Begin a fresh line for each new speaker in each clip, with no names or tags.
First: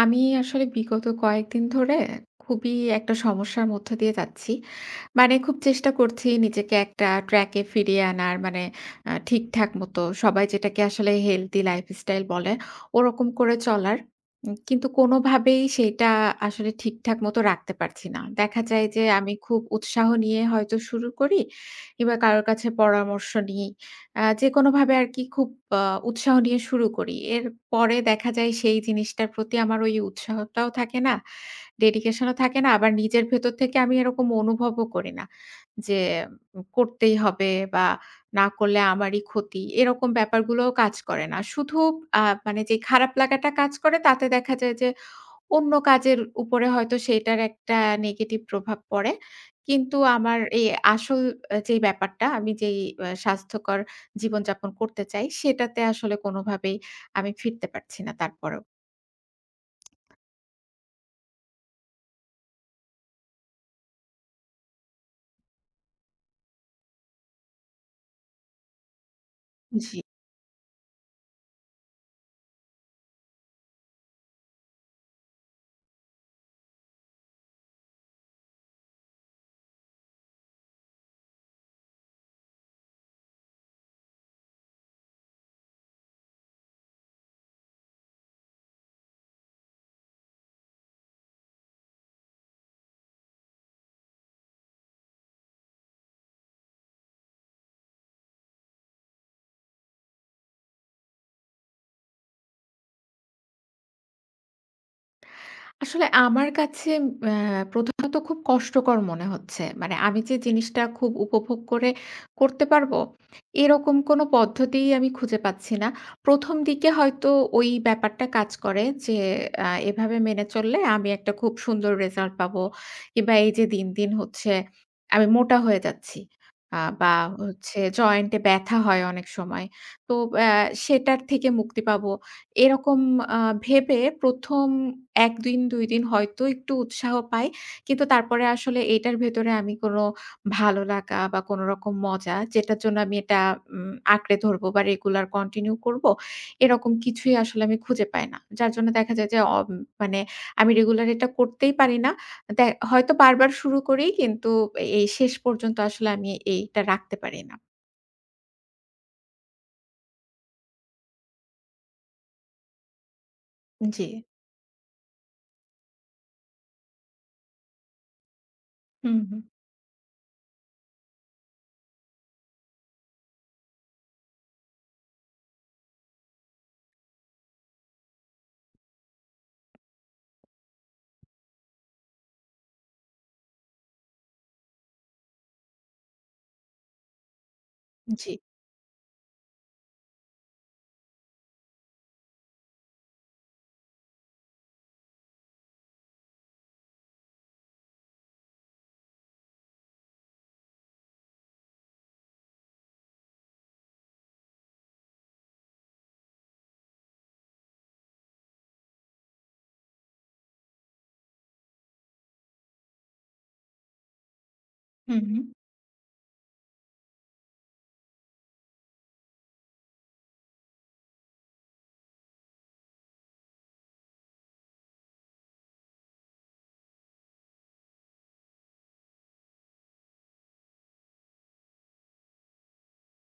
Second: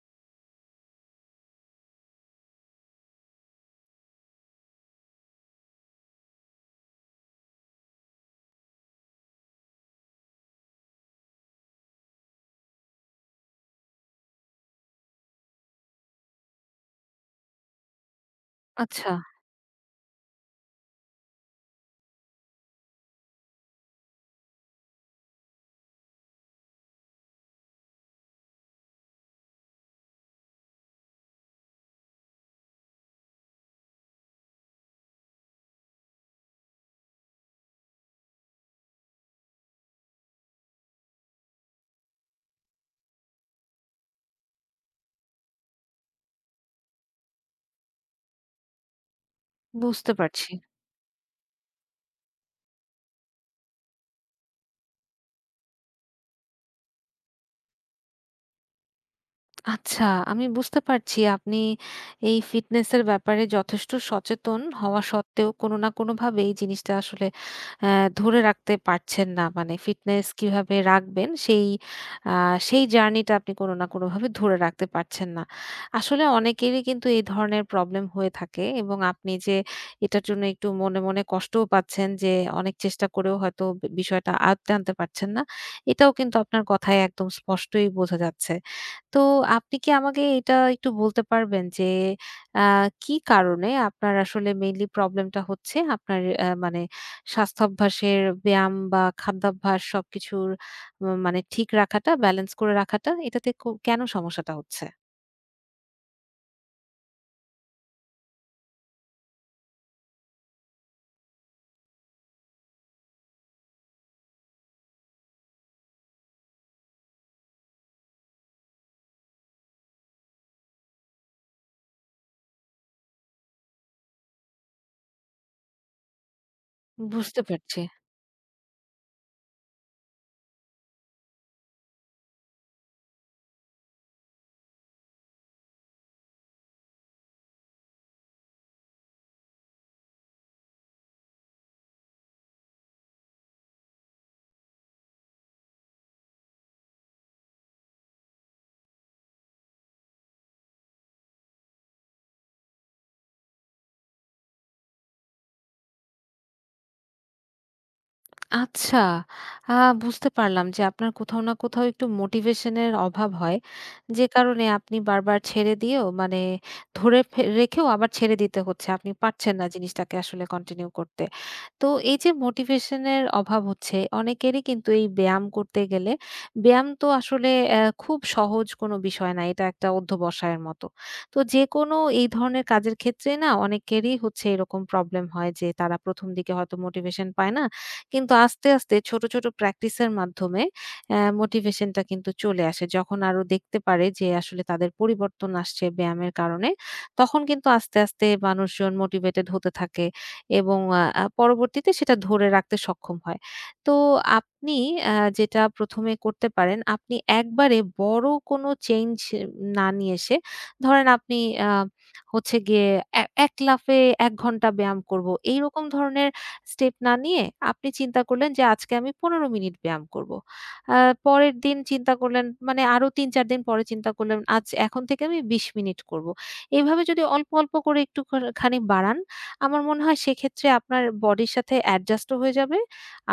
আমি আসলে বিগত কয়েকদিন ধরে খুবই একটা সমস্যার মধ্য দিয়ে যাচ্ছি। মানে খুব চেষ্টা করছি নিজেকে একটা ট্র্যাকে ফিরিয়ে আনার মানে ঠিকঠাক মতো সবাই যেটাকে আসলে হেলথি লাইফস্টাইল বলে ওরকম করে চলার। কিন্তু কোনোভাবেই সেটা আসলে ঠিকঠাক মতো রাখতে পারছি না। দেখা যায় যে
আচ্ছা,
আমি খুব উৎসাহ নিয়ে হয়তো শুরু করি কিংবা কারো কাছে পরামর্শ নিই। যেকোনোভাবে আরকি খুব আ উৎসাহ নিয়ে শুরু করি। এরপরে দেখা যায় সেই জিনিসটার প্রতি আমার ওই উৎসাহটাও থাকে না, ডেডিকেশন ও থাকে না। আবার নিজের ভেতর থেকে আমি এরকম অনুভবও করি না যে করতেই হবে বা না করলে আমারই ক্ষতি। এরকম ব্যাপারগুলোও কাজ করে না। শুধু আ মানে যে খারাপ লাগাটা কাজ করে তাতে দেখা যায় যে অন্য কাজের উপরে হয়তো সেটার একটা নেগেটিভ প্রভাব পড়ে। কিন্তু
বুঝতে
আমার
পারছি।
এই আসল আ যে ব্যাপারটা আমি যেই আ স্বাস্থ্যকর জীবনযাপন করতে চাই, সেটাতে আসলে কোনোভাবেই আমি ফিরতে পারছি না তারপরেও।
আচ্ছা, আমি বুঝতে পারছি আপনি এই ফিটনেসের ব্যাপারে যথেষ্ট সচেতন হওয়া সত্ত্বেও কোনো না কোনোভাবে এই জিনিসটা আসলে অ্যা ধরে রাখতে পারছেন না। মানে
জি।
ফিটনেস কিভাবে রাখবেন সেই আ সেই জার্নিটা আপনি কোনো না কোনোভাবে ধরে রাখতে পারছেন না। আসলে অনেকেরই কিন্তু এই ধরনের প্রবলেম হয়ে থাকে এবং আপনি যে এটার জন্য একটু মনে, মনে কষ্টও পাচ্ছেন যে অনেক চেষ্টা করেও হয়তো বিষয়টা আয়ত্তে আনতে পারছেন না। এটাও কিন্তু আপনার কথায় একদম স্পষ্টই বোঝা যাচ্ছে। তো আপনি কি আমাকে এটা একটু বলতে পারবেন যে আ কি কারণে আপনার আসলে মেইনলি প্রবলেমটা হচ্ছে? আপনার মানে স্বাস্থ্যাভ্যাসের ব্যায়াম বা খাদ্যাভ্যাস সবকিছুর মানে ঠিক রাখাটা, ব্যালেন্স করে রাখাটা এটাতে কেন সমস্যাটা হচ্ছে?
আসলে আমার কাছে আ প্রথমত খুব কষ্টকর মনে হচ্ছে। মানে আমি যে জিনিসটা খুব উপভোগ করে করতে পারবো, এরকম কোনো পদ্ধতিই আমি খুঁজে পাচ্ছি না। ১ম দিকে হয়তো ওই ব্যাপারটা কাজ করে যে এভাবে মেনে চললে আমি একটা খুব সুন্দর রেজাল্ট পাবো কিংবা এই যে দিন, দিন হচ্ছে আমি মোটা হয়ে যাচ্ছি। বা
বুঝতে
হচ্ছে
পারছি।
জয়েন্টে ব্যথা হয় অনেক সময়। তো আ সেটার থেকে মুক্তি পাবো। এরকম আ ভেবে ১ম ১ দিন ২ দিন হয়তো একটু উৎসাহ পাই। কিন্তু তারপরে আসলে এইটার ভেতরে আমি কোন ভালো লাগা বা কোনরকম মজা যেটার জন্য আমি এটা আঁকড়ে ধরবো বা রেগুলার কন্টিনিউ করব, এরকম কিছুই আসলে আমি খুঁজে পাই না। যার জন্য দেখা যায় যে মানে আমি রেগুলার এটা করতেই পারি না। দে হয়তো বারবার শুরু করি কিন্তু এই শেষ পর্যন্ত আসলে আমি এইটা রাখতে পারি না।
আচ্ছা, আ বুঝতে পারলাম যে আপনার কোথাও না কোথাও একটু মোটিভেশন এর অভাব হয়।
জি।
যে কারণে আপনি বারবার ছেড়ে দিয়েও মানে ধরে রেখেও আবার ছেড়ে দিতে হচ্ছে। আপনি
হুম, হুম।
পারছেন না জিনিসটাকে আসলে কন্টিনিউ করতে। তো এই যে মোটিভেশন এর অভাব হচ্ছে, অনেকেরই কিন্তু এই ব্যায়াম করতে গেলে ব্যায়াম তো আসলে খুব সহজ কোনো বিষয় না। এটা একটা অধ্যবসায়ের মতো। তো যেকোনো এই ধরনের কাজের ক্ষেত্রেই না অনেকেরই হচ্ছে এরকম প্রবলেম হয় যে তারা ১ম দিকে হয়তো মোটিভেশন পায় না।
জি।
কিন্তু আস্তে, আস্তে ছোট, ছোট প্র্যাকটিসের মাধ্যমে মোটিভেশনটা কিন্তু চলে আসে। যখন আরো দেখতে পারে যে আসলে তাদের পরিবর্তন আসছে ব্যায়ামের কারণে, তখন কিন্তু আস্তে, আস্তে মানুষজন মোটিভেটেড হতে থাকে এবং আ আ পরবর্তীতে সেটা ধরে রাখতে সক্ষম হয়। তো আপনি যেটা ১ম এ করতে পারেন, আপনি একবারে বড় কোনো চেঞ্জ না নিয়ে এসে, ধরেন আপনি আ হচ্ছে গিয়ে এক লাফে ১ ঘন্টা ব্যায়াম
হুম,
করব।
হুম।
এইরকম ধরনের স্টেপ না নিয়ে আপনি চিন্তা করলেন যে আজকে আমি ১৫ মিনিট ব্যায়াম করব। আ পরের দিন চিন্তা করলেন মানে আরো ৩-৪ দিন পরে চিন্তা করলেন আজ এখন থেকে আমি ২০ মিনিট করব। এভাবে যদি অল্প, অল্প করে একটু খানি বাড়ান, আমার মনে হয় সেক্ষেত্রে আপনার বডির সাথে অ্যাডজাস্টও হয়ে যাবে,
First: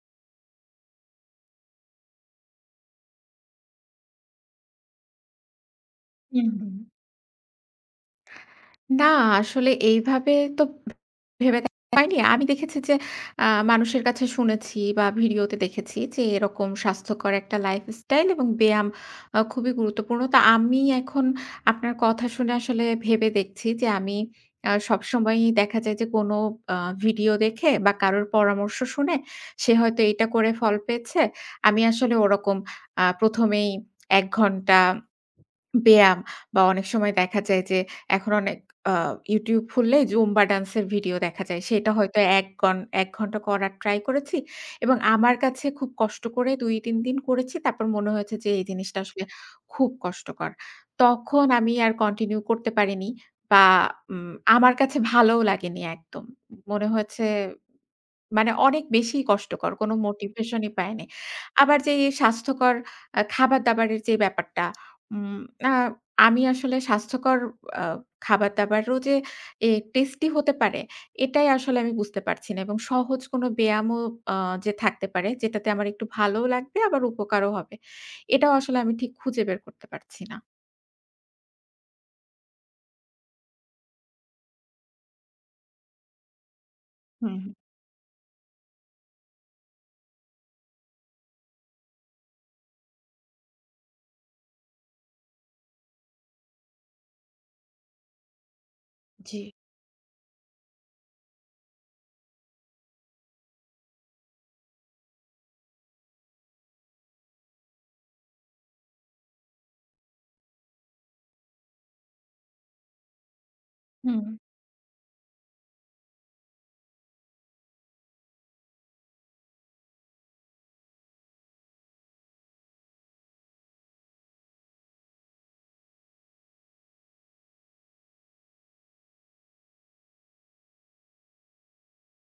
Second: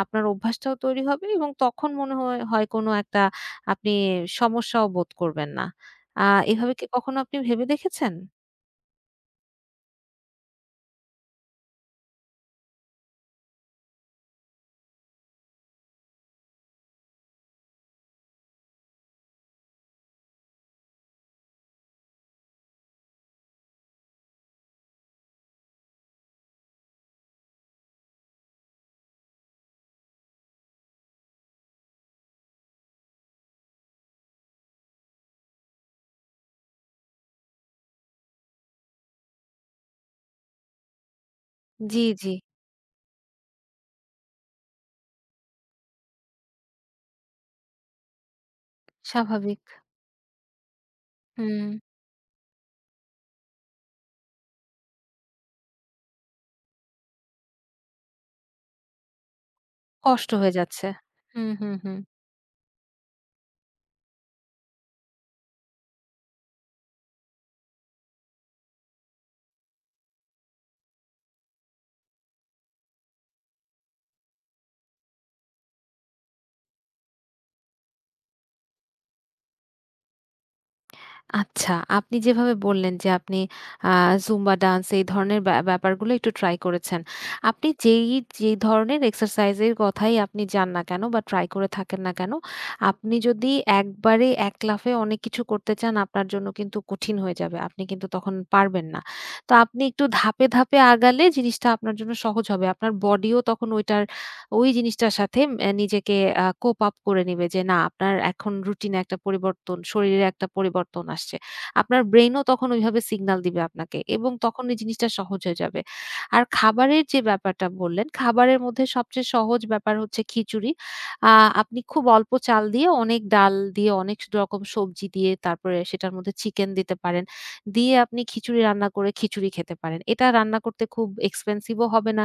আপনার অভ্যাসটাও তৈরি হবে এবং তখন মনে হয় হয় কোনো একটা আপনি সমস্যাও বোধ করবেন না। আ
হুম,
এভাবে
হুম।
কি কখনো আপনি ভেবে দেখেছেন?
না, আসলে এইভাবে তো ভেবে দেখা হয়নি। আমি দেখেছি যে আ মানুষের কাছে শুনেছি বা ভিডিওতে দেখেছি যে এরকম স্বাস্থ্যকর একটা লাইফস্টাইল এবং ব্যায়াম খুবই গুরুত্বপূর্ণ। তো আমি এখন আপনার কথা শুনে আসলে ভেবে দেখছি যে আমি সবসময়ই দেখা যায় যে কোনো আ ভিডিও দেখে বা কারোর পরামর্শ শুনে সে হয়তো এটা করে ফল পেয়েছে। আমি আসলে ওরকম ১ম এই ১ ঘন্টা ব্যায়াম বা অনেক সময় দেখা যায় যে এখন অনেক আ YouTube খুললে জুম্বা ডান্সের ভিডিও দেখা যায়। সেটা
জি,
হয়তো
জি।
১ ঘন্টা করার ট্রাই করেছি এবং আমার কাছে খুব কষ্ট করে ২-৩ দিন করেছি। তারপর মনে হয়েছে যে এই জিনিসটা আসলে
স্বাভাবিক।
খুব কষ্টকর। তখন
হুম,
আমি আর কন্টিনিউ করতে পারিনি বা আমার কাছে ভালোও লাগেনি একদম। মনে হয়েছে মানে অনেক বেশি কষ্টকর। কোনো
কষ্ট হয়ে
মোটিভেশন ই
যাচ্ছে।
পাইনি।
হুম, হুম,
আবার যে
হুম।
এই স্বাস্থ্যকর খাবার-দাবারের যে ব্যাপারটা, উম আ আমি আসলে স্বাস্থ্যকর আ খাবার-দাবারও যে টেস্টি হতে পারে, এটাই আসলে আমি বুঝতে পারছি না এবং সহজ কোনো ব্যায়ামও আ যে থাকতে পারে, যেটাতে আমার একটু ভালোও লাগবে আবার উপকারও হবে। এটাও আসলে আমি ঠিক খুঁজে বের করতে পারছি না।
আচ্ছা, আপনি যেভাবে বললেন যে আপনি আ জুম্বা ডান্স এই ধরনের ব্যাপারগুলো একটু ট্রাই করেছেন।
হুম,
আপনি যে ধরনের এক্সারসাইজ এর কথাই আপনি যান না কেন বা ট্রাই করে থাকেন না কেন, আপনি যদি একবারে এক লাফে অনেক কিছু করতে চান আপনার জন্য কিন্তু কঠিন হয়ে যাবে। আপনি কিন্তু তখন পারবেন না।
জি।
তো আপনি একটু ধাপে, ধাপে আগালে জিনিসটা আপনার জন্য সহজ হবে। আপনার বডিও তখন ওইটার ওই জিনিসটার সাথে নিজেকে কোপ আপ করে নিবে যে না আপনার এখন রুটিনে একটা পরিবর্তন, শরীরে একটা পরিবর্তন আসছে। আপনার ব্রেইনও তখন ওইভাবে সিগন্যাল দিবে আপনাকে
হুম।
এবং
জি
তখন এই জিনিসটা সহজ হয়ে যাবে। আর খাবারের যে ব্যাপারটা বললেন, খাবারের মধ্যে সবচেয়ে সহজ ব্যাপার হচ্ছে খিচুড়ি। আ আপনি খুব অল্প চাল দিয়ে অনেক ডাল দিয়ে অনেক রকম সবজি দিয়ে তারপরে সেটার মধ্যে চিকেন দিতে পারেন। দিয়ে আপনি খিচুড়ি রান্না করে খিচুড়ি খেতে পারেন। এটা রান্না করতে খুব এক্সপেনসিভ ও হবে না,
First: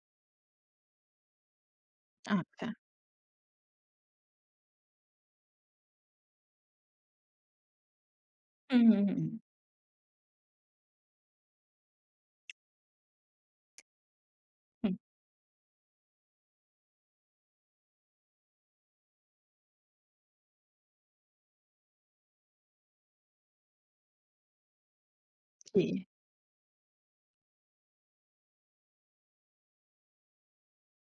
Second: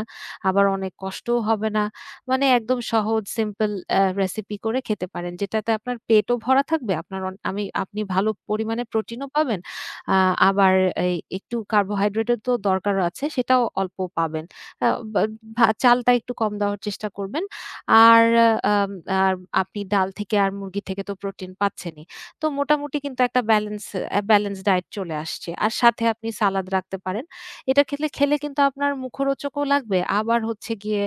আবার অনেক কষ্টও হবে না।
হুম,
মানে
আচ্ছা।
একদম সহজ সিম্পল রেসিপি করে খেতে পারেন। যেটাতে আপনার পেটও ভরা থাকবে। আপনার অন আমি আপনি ভালো
হুম,
পরিমাণে
হুম, হুম,
প্রোটিনও পাবেন। আ আবার এই একটু কার্বোহাইড্রেটের তো দরকার আছে সেটাও অল্প পাবেন। আ
হুম।
বা চালটা একটু কম দেওয়ার চেষ্টা করবেন। আর আম আর আপনি ডাল থেকে আর মুরগি থেকে তো প্রোটিন পাচ্ছেনই। তো মোটামুটি কিন্তু একটা ব্যালেন্স ডায়েট চলে আসছে। আর
জি,
সাথে আপনি সালাদ রাখতে পারেন। এটা খেলে খেলে কিন্তু আপনার মুখরোচকও লাগবে। আবার হচ্ছে গিয়ে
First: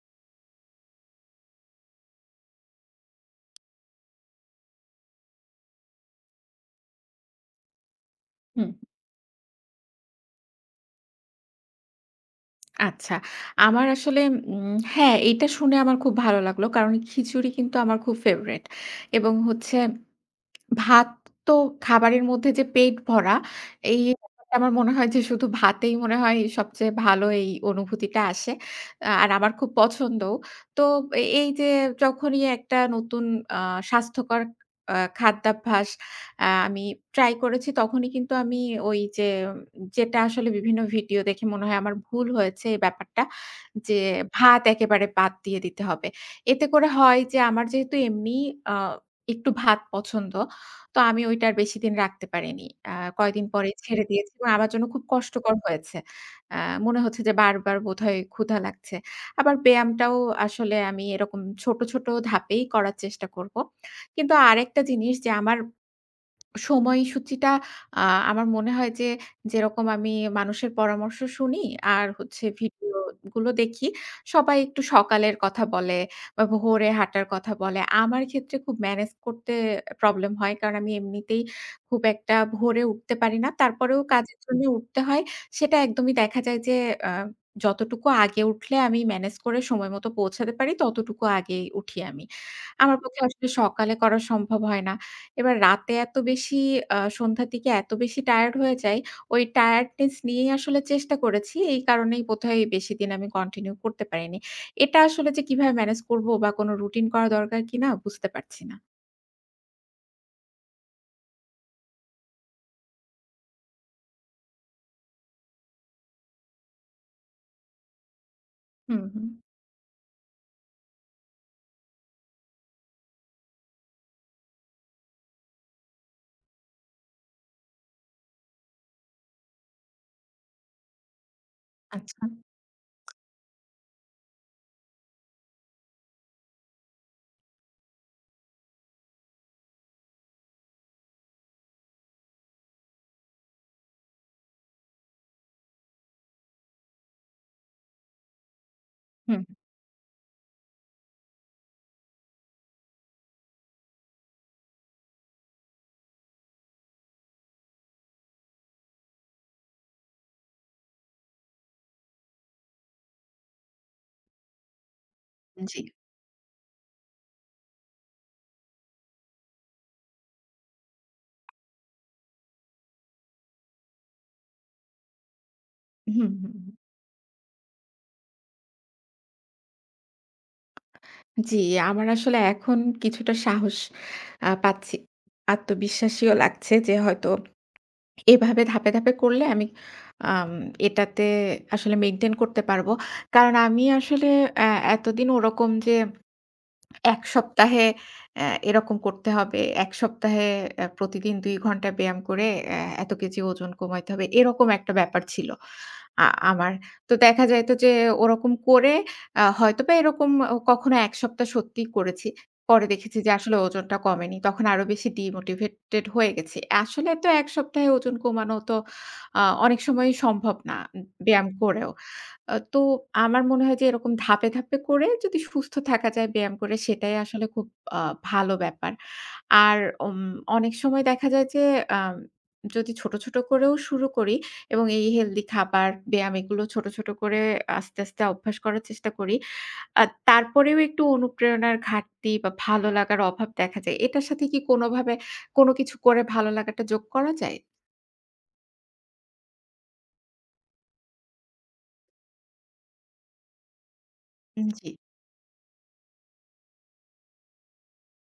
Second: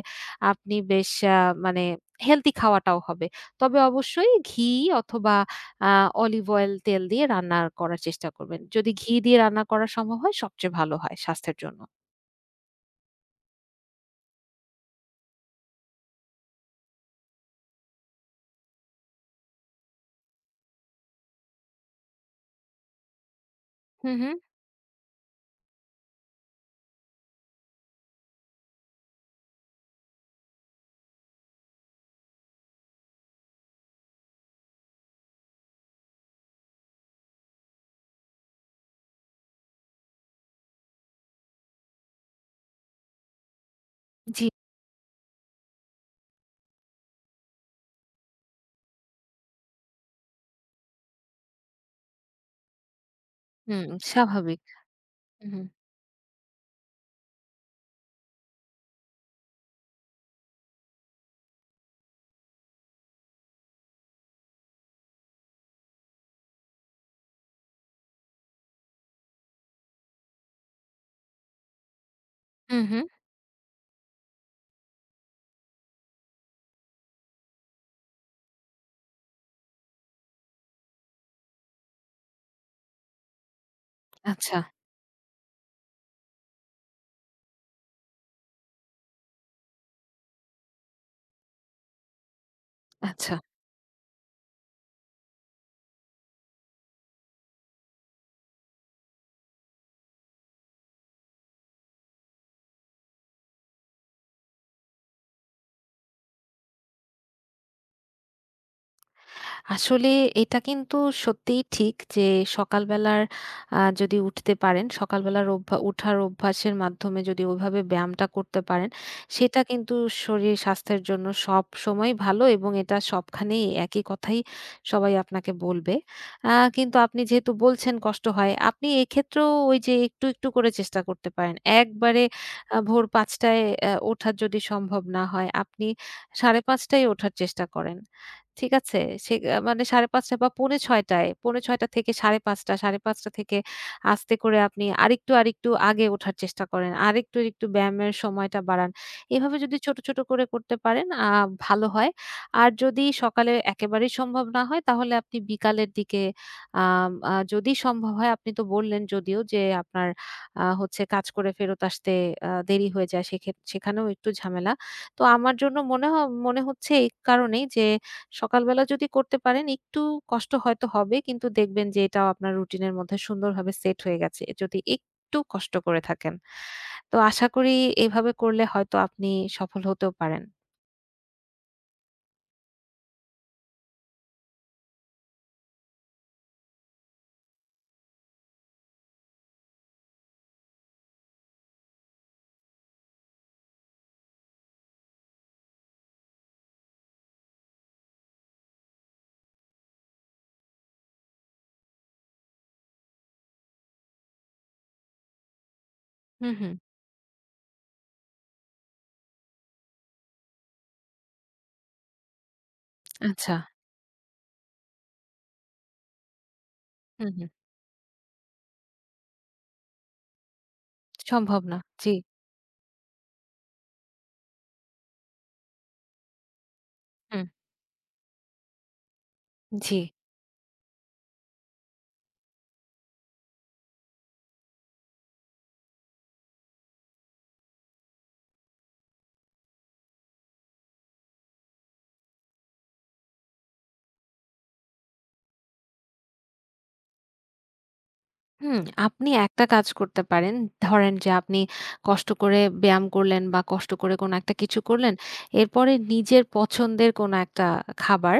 আপনি বেশ মানে হেলথি খাওয়াটাও হবে। তবে অবশ্যই ঘি অথবা আ অলিভ অয়েল তেল দিয়ে রান্না করার চেষ্টা করবেন।
হুম।
যদি ঘি দিয়ে রান্না করা সম্ভব হয় সবচেয়ে ভালো হয় স্বাস্থ্যের জন্য।
আচ্ছা। আমার আসলে হ্যাঁ, এইটা শুনে আমার খুব ভালো লাগলো। কারণ খিচুড়ি কিন্তু আমার খুব ফেভারিট এবং হচ্ছে ভাত তো খাবারের মধ্যে যে পেট ভরা, এই
হুম, হুম।
ব্যাপারটা আমার মনে হয় যে শুধু ভাতেই মনে হয় সবচেয়ে ভালো এই অনুভূতিটা আসে। আহ, আর আমার খুব পছন্দও। তো এই যে যখনই একটা নতুন আ স্বাস্থ্যকর খাদ্যাভ্যাস আমি ট্রাই করেছি তখনই কিন্তু আমি ওই যে যেটা আসলে বিভিন্ন ভিডিও দেখে মনে হয় আমার ভুল হয়েছে এই ব্যাপারটা যে
জি,
ভাত একেবারে বাদ দিয়ে দিতে হবে। এতে করে হয় যে আমার যেহেতু এমনি আ একটু ভাত পছন্দ। তো আমি ওইটা আর বেশিদিন রাখতে পারিনি। আ কয়েকদিন পরে
হুম,
ছেড়ে দিয়েছি এবং
স্বাভাবিক।
আমার জন্য খুব
হুম,
কষ্টকর
হুম।
হয়েছে। আ মনে হচ্ছে যে বারবার বোধহয় ক্ষুধা লাগছে। আবার ব্যায়ামটাও আসলে আমি এরকম ছোট, ছোট ধাপেই করার চেষ্টা করব। কিন্তু আরেকটা জিনিস যে আমার সময়সূচিটা আ আমার মনে হয় যে, যেরকম আমি মানুষের পরামর্শ শুনি আর হচ্ছে
হুম, হুম।
ভিডিওগুলো দেখি, সবাই একটু সকালের কথা বলে বা ভোরে হাঁটার কথা বলে। আমার ক্ষেত্রে খুব ম্যানেজ করতে প্রবলেম হয়। কারণ আমি এমনিতেই খুব একটা ভোরে উঠতে পারি না। তারপরেও কাজের
আচ্ছা,
জন্য উঠতে হয়। সেটা একদমই দেখা যায় যে, আ যতটুকু আগে উঠলে আমি ম্যানেজ করে সময় মতো পৌঁছাতে পারি, ততটুকু আগেই উঠি আমি। আমার পক্ষে
আচ্ছা।
আসলে সকালে করা সম্ভব হয় না। এবার রাতে এত বেশি সন্ধ্যার দিকে এত বেশি টায়ার্ড হয়ে যাই, ওই টায়ার্ডনেস নিয়েই আসলে চেষ্টা করেছি। এই কারণেই বোধহয় বেশিদিন আমি কন্টিনিউ করতে পারিনি। এটা আসলে যে কিভাবে ম্যানেজ করব বা কোনো রুটিন করা দরকার কিনা বুঝতে পারছি না।
আসলে এটা কিন্তু সত্যিই ঠিক যে সকালবেলার যদি উঠতে পারেন সকালবেলার উঠার অভ্যাসের মাধ্যমে যদি ওইভাবে ব্যায়ামটা করতে পারেন
হুম, হুম।
সেটা কিন্তু শরীর স্বাস্থ্যের জন্য সব সময় ভালো এবং এটা সবখানেই একই কথাই সবাই আপনাকে বলবে কিন্তু আপনি যেহেতু বলছেন কষ্ট হয় আপনি এক্ষেত্রেও ওই যে একটু একটু করে চেষ্টা করতে পারেন একবারে
আচ্ছা।
ভোর পাঁচটায় ওঠার যদি সম্ভব না হয় আপনি সাড়ে পাঁচটায় ওঠার চেষ্টা করেন ঠিক আছে? সে আ মানে ৫:৩০ বা ৫:৪৫, ৫:৬টা থেকে ৫:৩০, ৫:৩০ থেকে আস্তে করে আপনি আরেকটু, আরেকটু আগে ওঠার চেষ্টা করেন। আরেকটু, আরেকটু ব্যায়ামের সময়টা বাড়ান।
হুম,
এভাবে যদি ছোট, ছোট করে করতে পারেন ভালো হয়। আর যদি সকালে একেবারেই সম্ভব না হয় তাহলে আপনি বিকালের দিকে আম আ যদি সম্ভব হয় আপনি তো বললেন যদিও যে আপনার হচ্ছে কাজ করে ফেরত আসতে দেরি হয়ে যায় সেখানেও একটু ঝামেলা। তো আমার জন্য
জি।
মনে মনে হচ্ছে এই কারণেই যে সকালবেলা যদি করতে পারেন একটু কষ্ট হয়তো হবে কিন্তু দেখবেন যে এটাও আপনার রুটিনের মধ্যে সুন্দরভাবে সেট হয়ে গেছে যদি একটু কষ্ট করে
হুম,
থাকেন।
হুম, হুম।
তো আশা করি এভাবে করলে হয়তো আপনি সফল হতেও পারেন।
জি, আমার আসলে এখন কিছুটা সাহস পাচ্ছি। আত্মবিশ্বাসীও লাগছে যে হয়তো এভাবে ধাপে, ধাপে করলে আমি আম এটাতে আসলে মেইনটেইন করতে পারবো। কারণ আমি আসলে অ্যা এতদিন ওরকম যে ১ সপ্তাহে এরকম করতে হবে, ১ সপ্তাহে প্রতিদিন ২ ঘন্টা ব্যায়াম করে এত কেজি ওজন কমাইতে হবে, এরকম একটা ব্যাপার ছিল। আ
হুম,
আমার।
হুম।
তো দেখা যাইত যে ওরকম করে হয়তোবা এরকম কখনো ১ সপ্তাহ সত্যিই করেছি। পরে দেখেছি যে
আচ্ছা।
আসলে ওজনটা কমেনি। তখন আরো বেশি ডিমোটিভেটেড হয়ে গেছি। আসলে তো
হুম,
১
হুম।
সপ্তাহে ওজন কমানো তো অনেক সময়ই সম্ভব না, ব্যায়াম
সম্ভব না।
করেও।
জি।
তো আমার মনে হয় যে এরকম ধাপে, ধাপে করে যদি সুস্থ থাকা যায় ব্যায়াম করে সেটাই
হুম।
আসলে খুব আ ভালো ব্যাপার। আর
জি।
উম অনেক সময় দেখা যায় যে আম যদি ছোট, ছোট করেও শুরু করি এবং এই হেলদি খাবার, ব্যায়াম এগুলো ছোট, ছোট করে আস্তে, আস্তে অভ্যাস করার চেষ্টা করি। আ তারপরেও একটু অনুপ্রেরণার ঘাটতি বা ভালো লাগার অভাব দেখা যায়। এটার সাথে কি কোনোভাবে কোনো কিছু করে ভালো লাগাটা যোগ করা যায়?
হুম, আপনি একটা কাজ করতে পারেন। ধরেন যে আপনি কষ্ট করে ব্যায়াম করলেন বা কষ্ট করে কোনো একটা কিছু
জি।
করলেন। এরপরে নিজের পছন্দের কোনো একটা খাবার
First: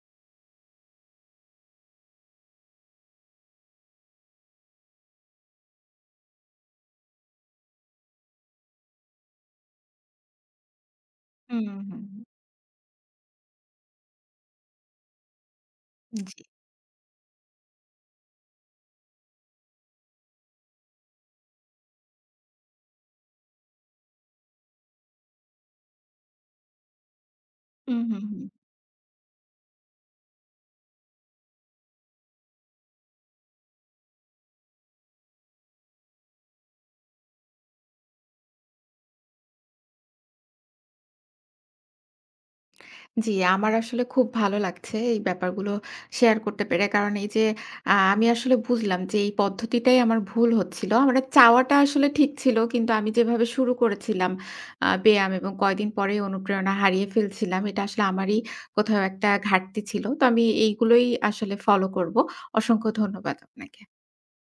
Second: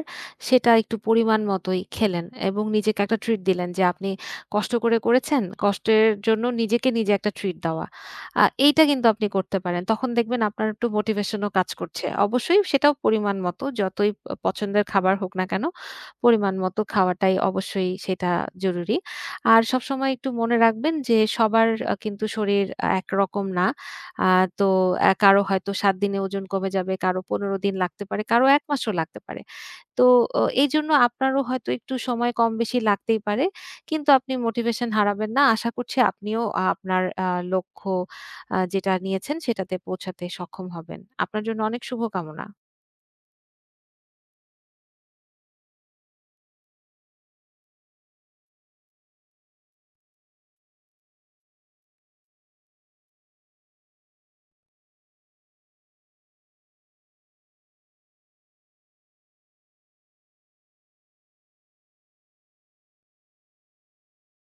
সেটা একটু পরিমাণ মতোই খেলেন এবং নিজেকে একটা ট্রিট দিলেন যে আপনি কষ্ট করে করেছেন, কষ্টের জন্য নিজেকে নিজে একটা ট্রিট দেওয়া। এইটা কিন্তু আপনি করতে পারেন। তখন দেখবেন আপনার একটু মোটিভেশনও
হুম,
কাজ
হুম, হুম।
করছে। অবশ্যই সেটাও পরিমাণ মতো যতই পছন্দের খাবার হোক না কেন,
জি।
পরিমাণ মতো খাওয়াটাই অবশ্যই সেটা জরুরি। আর সবসময় একটু মনে রাখবেন যে সবার কিন্তু শরীর একরকম না। আ তো কারো হয়তো ৭ দিনে ওজন কমে যাবে, কারো ১৫ দিন
হুম,
লাগতে পারে,
হুম, হুম।
কারো ১ মাসও লাগতে পারে। তো এইজন্য আপনারও হয়তো একটু সময় কম বেশি লাগতেই পারে। কিন্তু আপনি মোটিভেশন হারাবেন না। আশা করছি আপনিও আপনার লক্ষ্য যেটা নিয়েছেন সেটাতে পৌঁছাতে সক্ষম হবেন। আপনার জন্য অনেক শুভকামনা।
জি, আমার আসলে খুব ভালো লাগছে এই ব্যাপারগুলো শেয়ার করতে পেরে। কারণ এই যে আমি আসলে বুঝলাম যে এই পদ্ধতিটাই আমার ভুল হচ্ছিল। আমার চাওয়াটা আসলে ঠিক ছিল। কিন্তু আমি যেভাবে শুরু করেছিলাম ব্যায়াম এবং কয়দিন পরেই অনুপ্রেরণা হারিয়ে ফেলছিলাম। এটা আসলে আমারই কোথাও একটা ঘাটতি ছিল। তো আমি এইগুলোই আসলে ফলো করব। অসংখ্য ধন্যবাদ আপনাকে।